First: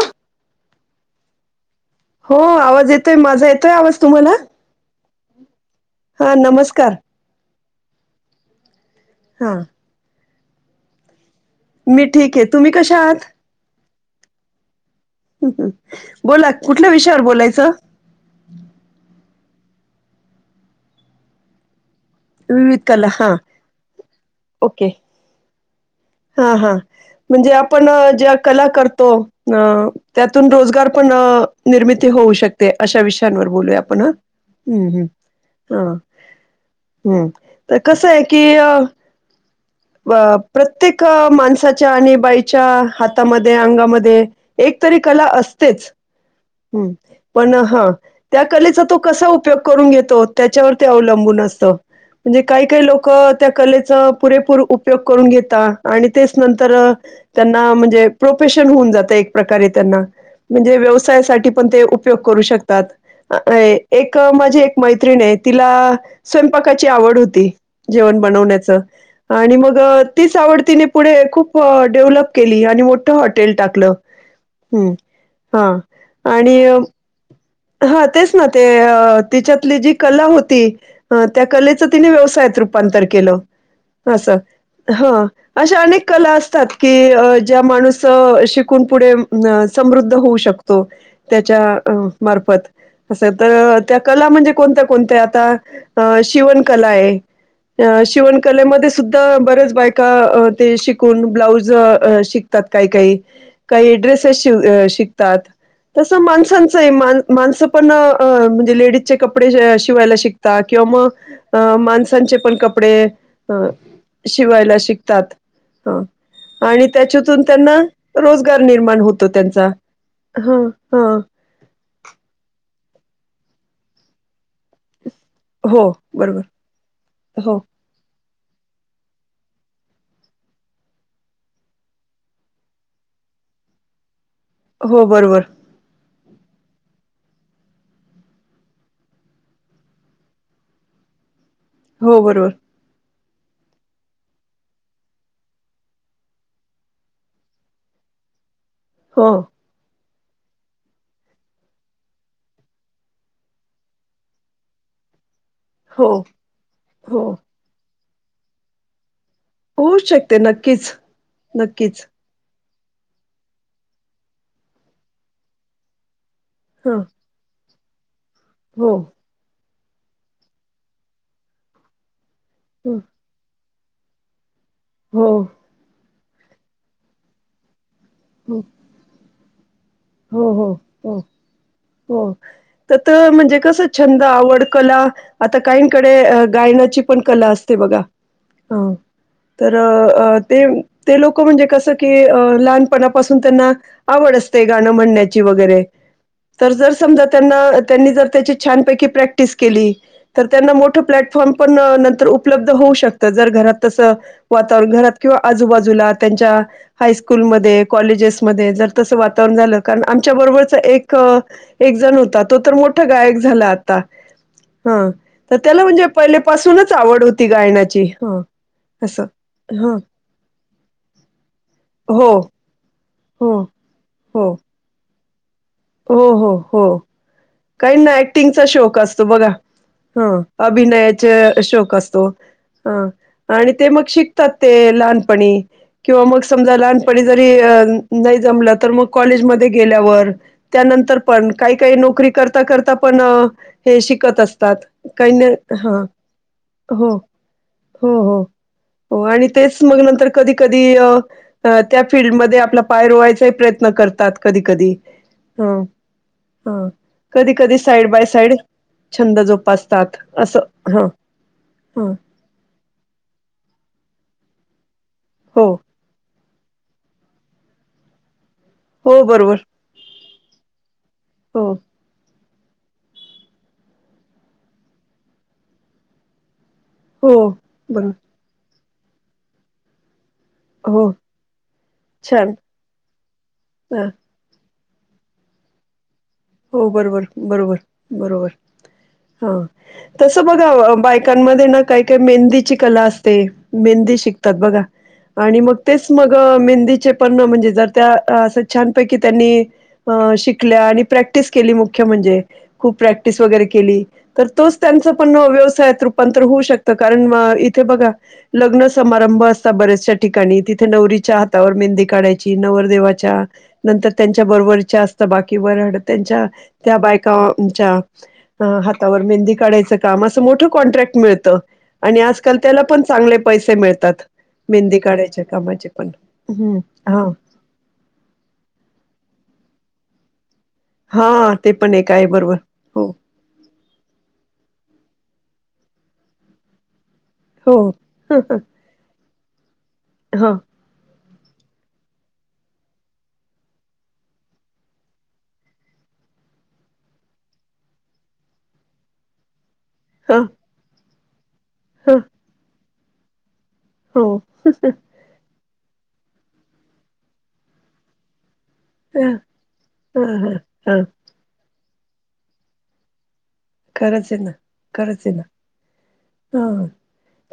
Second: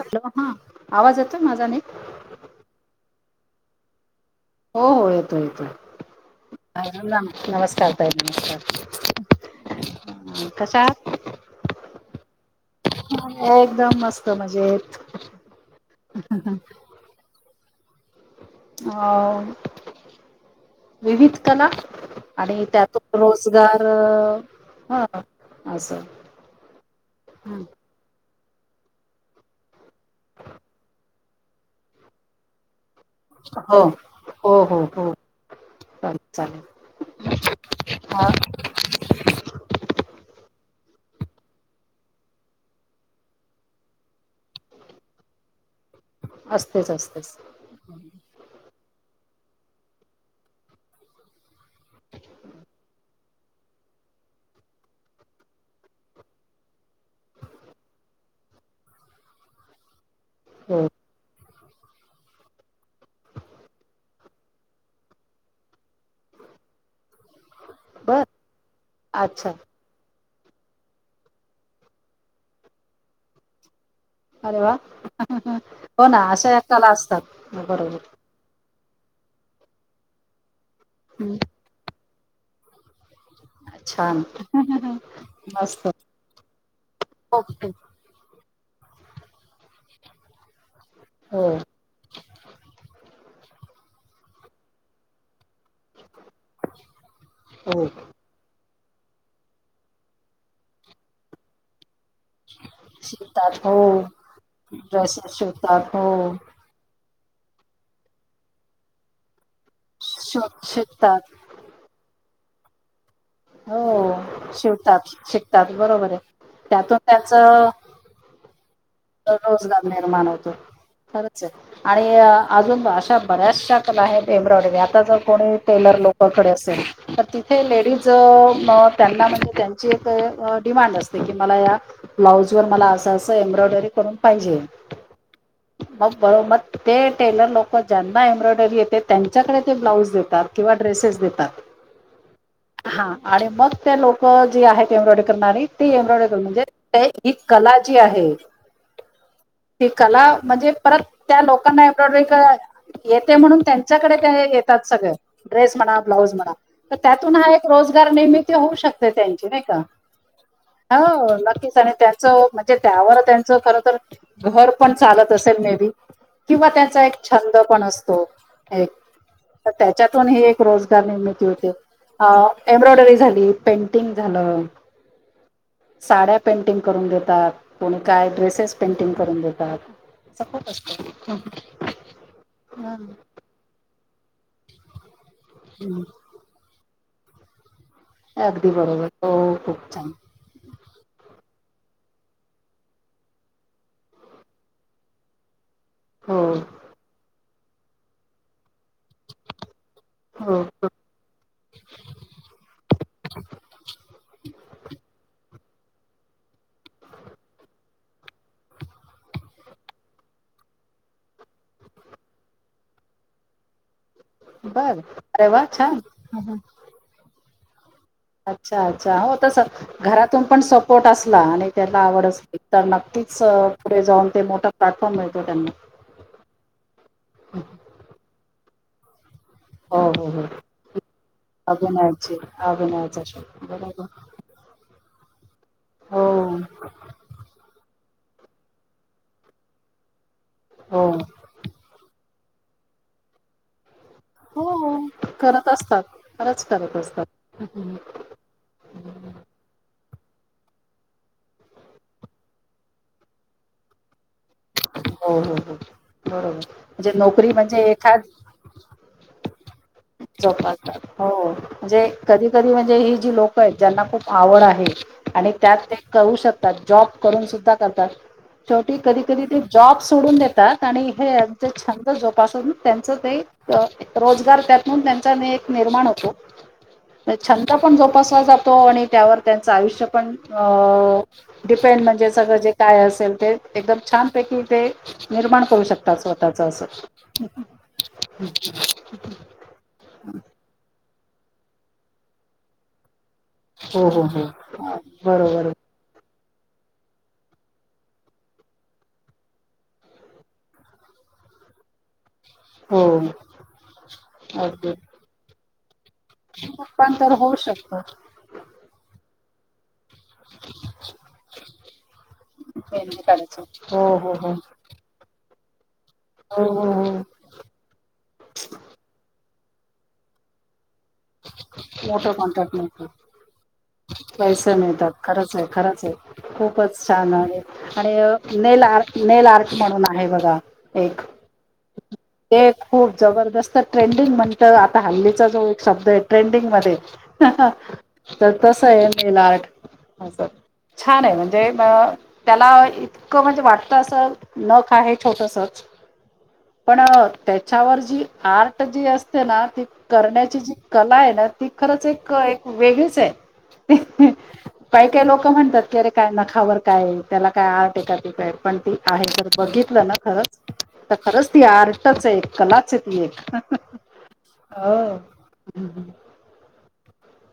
Hello हां आवाज येतोय माझा नीट? हो आवाज येतोय माझा येतोय आवाज? तुम्हाला होहो येतोय येतोय. हा अं नमस्कार लाम राम नमस्काल ताई हा नमस्कर... कश्या आहात? मी ठीके. एक दम मस्त मजेत. हं हम बोला कुठल्या विषयावर बोलायचं? अं विविध कला. आणि विविध कला त्यातून हा रोजगारअ हं हं. हां हां म्हंजे आपण ज्या कला करतो अं त्यातून रोजगार पणअ निर्मिती होऊ शकते. अशा विषयांवर बोलूया हो. आपण हां हो हो हम्म हम् हो हां. चालेल चालेल हम्म तर कसाय हा कीअ अ प प्रत्येक माणसाच्या आणि बाईच्या हातामध्ये, अंगामध्ये एकतरी कला अस... तेच असतेच असतेच पण हां त्या कलेचा.... तो कसा उपयोग करून घेतो त्याच्यावरती अवलंबून असतं. म्हंजे काही काही लोकअ त्या कलेच पुरेपूर उपयोग करून घेत...... ता आणि तेच नंतरअ त्यांना म्हंजे प्रोफेशन हुन जात एक प्रकारे त्यांना....... म्हंजे हो व्यवसायासाठी पण ते उपयोग करू शकतात. अंअ एक माझी एक मैत्रिणे तिलाआ स्वयंपाकाची आवड होती. जेवण बर बणवण्याचं अच्छा आणि मग तीच आवडतीने पुढे खूपअ डेव्हलप केली आणि मोठं हॉटेल टाकलं. अरे वा हं होना अशाया कला असतात. बरोबर हां तेचना तेअ तिच्यातली जी कला होती अं हम्म त्या कलेच.... तिने व्यवसायात रूपांतर केलं. छान असं हं अशा मस्त अनेक कला असतात की अ हो ज्या माणूसअ शिक.... कून पुढे अमं न समृद्ध होऊ शकतो हो त्याच्या अ असंत् त्या कला म्हंजे कोनत्या कोनत्या आता. अ शिवणकलाय हो अ शिवणकलेमध्ये स सुद्धा बरेच बायका अते शिकून ब्लाऊज अ शिकतात काई काई शिवतात हो काइ ड्रेसेस शिव अ ड्रेसेस शिकतात शिवतात तसं हो माणसांचय मा माणसंपणं अ म्हंजे लेडीजचे कप कपडे अ शिवायला शिव शिकतात किंवा म शिकतात अ माणसांचे पण कपडे अ हो शिवायला शिवतात शिकतात ह बरोबर आहे आणि त्यातून त्याच्यातून त्यांचं त्यांना रोजगार निर्माण होतो त्यांचा रोजगार निर्माण होतो हा हा खरंच आणि अजून अशा बऱ्याचशा कला आहेत भमब्रॉवडीने आता ज कोणी हो, टेलर बरोबर. लोककडे असेल तर हो, तिथे लेडीज त्यांना म्हणजे त्यांची एक डिमांड असते की मला या ब्लाउज वर मला अस अस एम्ब्रॉयडरी करून पाहिजे हो, बरोबर. मग बरो म ते टेलर लोक ज्यांना एम्ब्रॉयडरी येते त्यांच्याकडे ते ब्लाऊज देतात किंवा ड्रेसेस देतात हो बरोबर हा आणि मग त्या लोक जी आहेत एम्ब्रॉयडरी करणारी ती एम्ब्रॉयडरी कर म्हणजे ही कला आजीआहे हा कला म्हणजे परत त्या लोकांना एवढ येते म्हणून त्यांच्याकडे काय येतात सगळे ड्रेस म्हणा हो, ब्लाऊज म्हणा तर हो. त्यातून हा एक रोजगार निर्मिती होऊ शकते त्यांची नाही का होऊ शकते नक्कीच, हो नक्कीच आणि त्याच म्हणे त्यावर त्यांच खर तर घर पण चालत असेल मे बी किंवा हो त्याचा एक छंद पण असतो एक हो तर त्याच्यातून हे एक रोजगार निर्मिती होते एम्ब्रॉयडरी झाली पेंटिंग झालं होा साड्या पेंटिंग करून देतात कोणी काय ड्रेसेस पेंटिंग करून देतात असं हो खूप हो असतं हो हो तर म्हणजे कस छंद आवड कला आता काहीकडे गायनाची पण कला अस ते बघा हा अगदी बरोबर हो खूप छान तर ते लोक म्हणजे कसं की लहानपणापासून त्यांना आवड असतेय गाणं म्हणण्याची वगैरे हो तर जर समजा त्यांना त्यांनी जर त्या छान पैकी प्रॅक्टिस केली तर हो त्यांना मोठ प्लॅटफॉर्म पण नंतर उपलब्ध होऊ शकत जर वातावरण घरात किंवा आजूबाजूला त्यांच्या हायस्कूलमध्ये कॉलेजेसमध्ये जर तस वा झालं कारण आमच्या बरोबरच एक एक जण होता तो तर मोठा गायक झाला आता बर हा अरे तर वा त्याला छान म्हणजे पहिले पाासूनच आवड होती गायण्याची अच्छा अच्छा हो तस घरातून पण सपोर्ट असला आणि त्याला आवड हो असली तर तीच हो पुढे जाऊन ते हो मोठा प्लॅटफॉर्म मिळतो त्यांना हो हो हो काही ना ऍक्टिंगचा शोक असतो बघा हो हो हा हो अभिनयाचा शोक असतो अभिनयाची ह अभिनयाचा शोध आणि ते मग बरोबर शिकतात ते लहानपणी किंवा हो मग समजा लहानपणी जरी अ नाही जमलं तर मग कॉलेजमध्ये गेल्यावर हो त्यानंतर पण काही काही नोकरी कर करता पण हे शिकत हो असतात काही न करत ह असतात खरंच करत हो असतात. हो हो हो आणि तेच मग नंतर कधी कधी त्या फिल्डमध्ये आपला पाय रोवायचा प्रयत्न करतात कधी कधी हो बरोबर हा म्हणजे नोकरी कधी कधी म्हणजे साईड एखाद बाय साईड छंद जोपासतात असं जोपासतात ह हो हो जे ह कधी कधी म्हणजे ही जी लोक आहेत ज्यांना खूप आवड आहे आणि हो त्यात ते करू शकतात जॉब करून सुद्धा करतात शेवटी हो कधी कधी ते बरोबर जॉब्स सोडून देतात आणि हे हो जे छंद जोपासून त्यांच ते रोजगार त्या म्ह त्यांचा मी एक निर्माण होतो हो छंद पण बरोबर जोपासला जातो तो आणि त्यावर त्यांचं आयुष्य पण अ हो डिपेंड म्हणजे छान सगळं जे काय असेल ते एकदम ह छानपैकी ते निर्माण करू शकतात स्वतःच असं. हो बरोबर बरोबर बरोबर हा तसं बघा बायकांमध्ये ना काही काही मेहंदीची कला अस ते हो मेंदी हो हो शिकतात बघा आणि बरोबर मग तेच मग मेंदी प म्हणजे त्या छानपै त्यांनी शीकल्या आणि प्र टीस केली मुख्य म्हणजे खूप हो प्रॅक्टिस वगैरे केली तर तोच अगदी त्यांचापण व्यवसायात रूपा होऊ शकतं रूपांतर कारण होऊ इथे शकतं बघा लग्न समारंभ असता बाहेरचे ठिकाणी तिथे नवरीच्या हातावर मेहंदी काढायची पेरणी नवरदेवाच्या करायचं हो नंतर हो त्यांच्या हो बरोबरच्या असता बाकी ठी की वराड त्यांच्या हो हो त्या हो बायकांच्या हातावर मेहंदी काढायच काम अस मोठ कॉन्ट्रॅक्ट मिळत आणि मोठं आजकाल कॉन्ट्रॅक्ट त्याला पण मिळतं चांगले पैसे मिळतात. पैसे मेहंदी मिळतात काढायच्या खरच आहे कामाचे खरच पण आहे हम्म खूपच हा छान आणि nail art nail nail art म्हणून आहे बघा एक हा ते पण एक आहे बरोबर ते हो खूप जबरदस्त ट्रेंडिंग म्हणत आता हल्ली जो एक शब्द आहे ट्रेंडिंग मध्ये हो ह तर तस आहे नेल आर्ट. असल ह छान आहे म्हण ते न त्याला इतकं म्हणजे वाटत अस नख आहे छोटसच. पण त्याच्यावर जी आर्ट जी असते ना ती ह करण्याची जी कला आहे ना ती खरंच ह एक एक वेगळीच आहे. हो काही काही लोक म्हणतात की अरे काय नखावर काय त्याला काय आर्ट ए का ते काय पण ती आहे ह जर बघितलं ना ह खरंच ह तर खरंच ती आर टच ये कलाच ये ती एक. खरंच येना हो. खरंच येना.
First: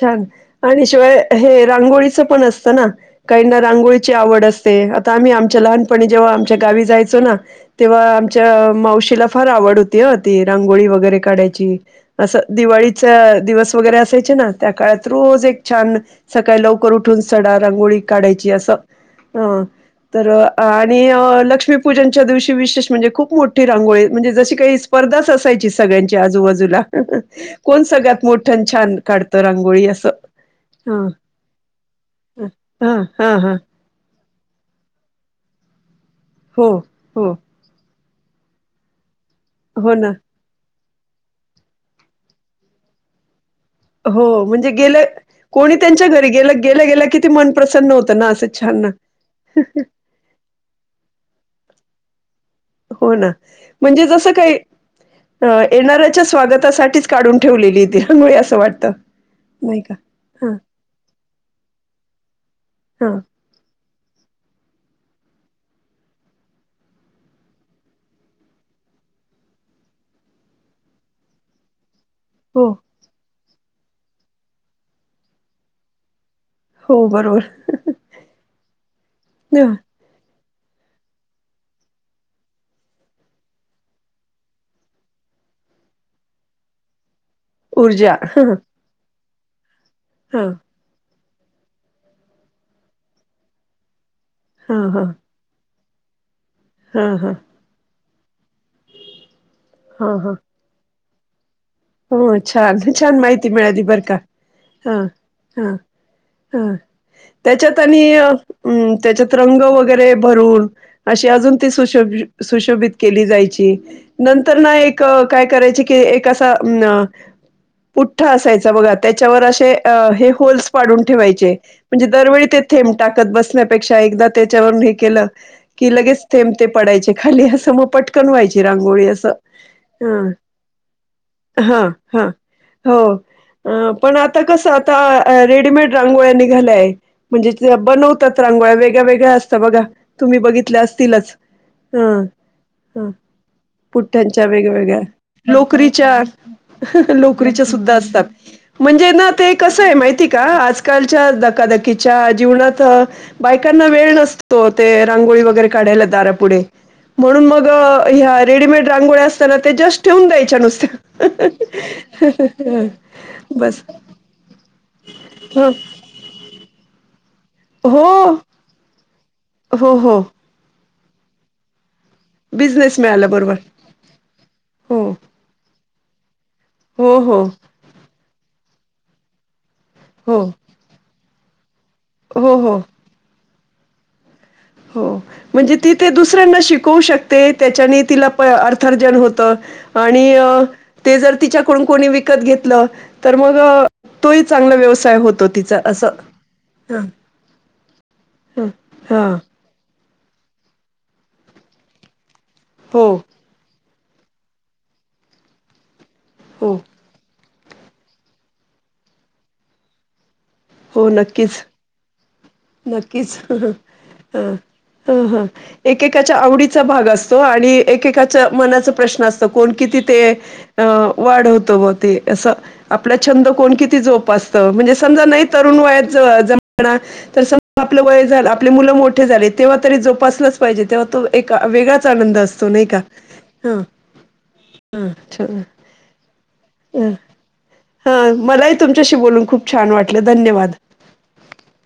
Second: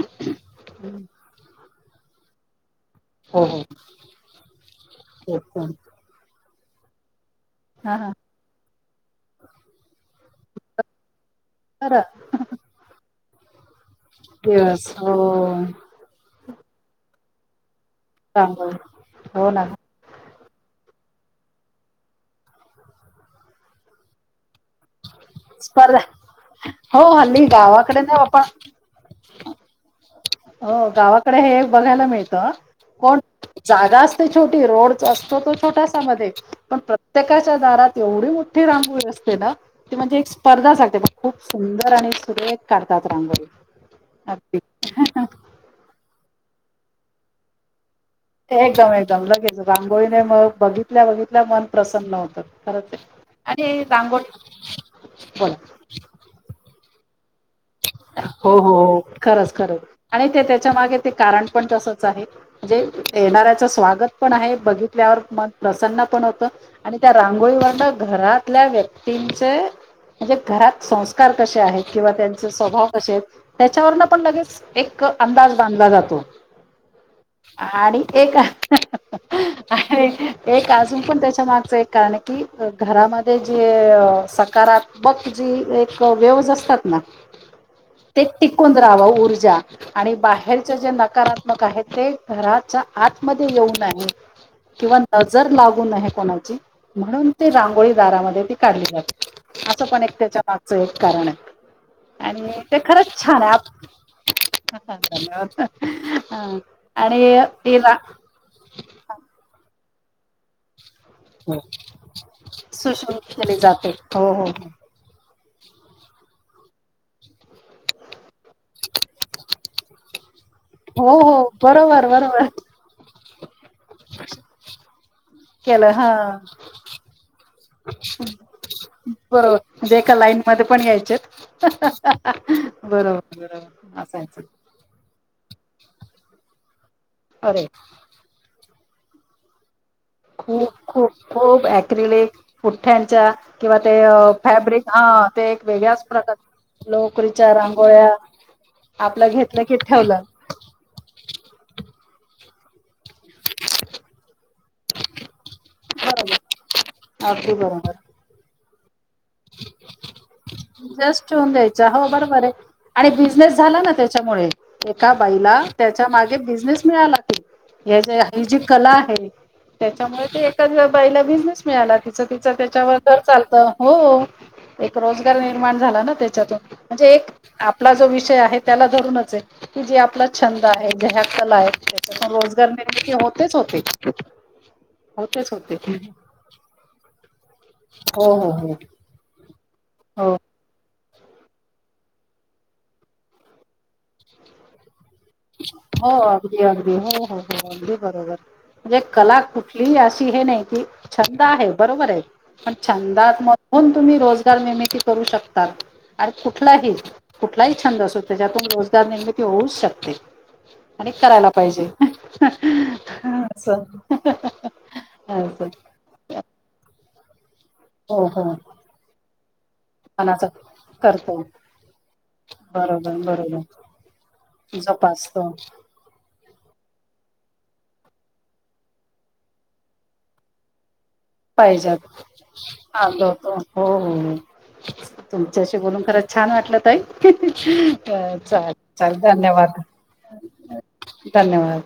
छान आणि शिवाय हे रांगोळीचं पण असतं ना. हो काहीना हो रांगोळीची आवड असते आता आम्ही तेच आमच्या तर. लहानपणी जेव्हा आमच्या गावी जायचो ना हा तेव्हा हा आमच्या मावशीला फार आवड होती ती रांगोळी वगैर वगैरे काढायची तर असं दिवाळीच्या दिवस वगैरे असायचे ना त्या दिवस काळात हो रोज एक छान सकाळी लवकर उठून सडा रांगोळी काढायची अस चांगल. अ हो ना तर आणि लक्ष्मीपूजनच्या दिवशी विशेष म्हणजे खूप मोठी रांगोळी म्हणजे जशी काही स्पर्धाच असायची. स्पर्धा सगळ्यांच्या आजूबाजूला हो हल्ली कोण गावाकडे ना सगळ्यात मोठ आपण छान काढतं रांगोळी असं. हो हा गावाकडे हे बघायला मिळत हा कोण हा हा जागा छीटी रोड असतो छोटसा मधे हो पण हो प्रत्येकाच्या दारात ऐवढी मोठी रांगोळी असते ना हो ती ना म्हणजे एक स्पर्धासाठी ते खूप सुंदर आणि सुरेख काढतात रांगोळी. हो अगदी म्हणजे गेलं कोणी त्यांच्या घरी गे गेलं गेल्या किती मन प्रसन्न होतं. ना असं छान ना एकदम एकदम लगेच रांगोळीने मग बघितल्या बघितल्या मन प्रसन्न होतं. खरंच आहे हो ना आणि म्हणजे जस रांगोळी काही बोला येणाऱ्याच्या स्वागतासाठी काढून दीली ती ह. हो हो खरंच खरंच आणि ते हा त्याच्या मागे ते कारण पण तसच आहे जे हा येणाऱ्याचं स्वागत पण आहे बघित त्यावर मन प्रसन्न पण होत आणि त्या रांगोळीवरड घरातल्या व्यक्तींचे म्हणजे घरात संस्कार कसे आहेत किंवा त्यांचे हो स्वभाव कशे त्याच्यावरन पण लगेच एक अंदाज बांधला जातो. हो बरोबर आणि एक आणि एक अजून पण त्याच्या मागचा एक कारण की घरामध्ये जे अ सकारात्मक एक वेवज असतात ना ऊर्जा ते हा टिकून राहाव ऊर्जा आणि हा बाहेरच्या जे नाकारा त्मक ते घराच्या आतमध्ये येऊ नाही हा किंवा हा नजर लाव कुण ना आहे कोणाची हा म्हणून हा ते रांगोळी दारामध्ये ती काढली जातं असं पण हा एक हा त्याच्या मागचं एक कारण आहे. हो आणि ते खरंच छान-छान छान माहिती आहे मिळाली बरं का? हा धन्यवाद हा हा आणि ते त्याच्यात रा आणि अ त्याच्यात रंग वगै रे भरून अशी अजून ती सुशोभि सुशोभित केली केले जायची जाते हो हो नंतर ना एक काय करायची की एक अ ता ना पुठठा असायचा बघा त्याच्यावर अशे हे होल्स पाडून हो हो ठेवायचे म्हणजे बरोबर बरोबर दरवेळी ते थेंब टा कत बसल्या पेक्षा एकदा त्याच्यावरून हे केलं केलं की हा लगेच थेंब ते पडायचे खाली हा समोर पटकन व्हायचे रांगोळी असं जे का हा लाईन मध्ये पण याय हा हा हो बरोबर अ बरोबर पण असायचं आता कसं आ रेडीमेड रांगोळ्या निघाल्याय अरे म्हणजे बनवतात रांगोळ्या वेगळ्या वेगळ्या असतात बघा तुम्ही खूप बघितल्या खूप असतीलच. खूप ह आक्रिलेक ह पुठ्ठ्यांच्या किंवा ते अ फॅब्रिक आ हा ते एक वेगळ्या आस नोकरीचा सुद्धा असतात म्हणजे आपलं ना ते घेतलं की कसं आहे ठेवलं माहिती का आजकालच्या दकाद कीच्या जीवनात बायकांना वेळ नसतो ते रांगोळी वगैरे काढायला बरोबर दारापुढे म्हणून अगदी मग बरोबर ह्या रेडीमेड रांगोळ्या असताना ते जस्ट ठेवून द्यायच्या नुसत्या ज्स्ट द्यायचा हो बरोबर हं, आणि बिझनेस झाला बस ना त्याच्यामुळे एका बाईला ह त्या च्या मागे बिझनेस मिळाला की ह्याच्या हो ही जी कला आहे हो हो त्याच्यामुळे ते एकाच बाईला बिझनेस मिळाला की तिचं त्याच्यावर बिझनेस घर मिळाला बरोबर चालतं हो. एक हो रोजगार निर्माण झाला ना त्याच्यातून म्हणजे हो एक हो आपला जो विष चय त्याला धरूनच आहे की जे आपला हो छंद आहे, घेया कला आहे त्यांना हो रोजगार हो मिळाले की होतेच होते. हो होतेच होते म्हणजे ती ते दुसऱ्यांना शिकवू शकते त्याच्याने तिला हो हो हो अर्थ अर्जन हो होत आणि हो अ ते जर तिच्याकडून कोणी विकत घेतलं तर मग तो ही चांगला व्यवस्थ हो अगदी अगदी हो हो हो अगदी बरोबर हां म्हणजे हां कला कु ठली अशी हे नाही की छंद आहे बरोबर आहे पण हो छंदात म होऊन तुम्ही रोजगार निर्मिती करू शकता आणि हो कुठलाही कुठलाही छंद असो च्यातून रोजगार निर्मिती होऊच शकते. हो आणि करायला नक्कीच पाहिजे. नक्कीच असं. हा हा हा असं एकेकाच्या आवडीचा भाग अस आणि हो हो एकेकाच्या मनाचा प्रश्न असतं कोण किती ते ए मनाचा करतो वाढवतो होत ब ते असं आपला बरोबर छंद कोण बरोबर किती जोप असतं म्हणजे समजा नाही जोपासतो. तरुण वयात ज जमणार तर समजलं आपलं वय झालं आपले मुलं मोठे झाले तेव्हा तरी जोप असलचं पाहिजे तेव्हा तो एक वेगळाच पाहिज्यात आनंद असतो नाही का? हा ग हं, हो हो. हं. छान. तुमच्याशी बोलून खरं छान वाटलं ताई. हं. हं. अ चाल मलाही तुमच्याशी चाल बोलून खूप धन्यवाद छान वाटलं. धन्यवाद. धन्यवाद!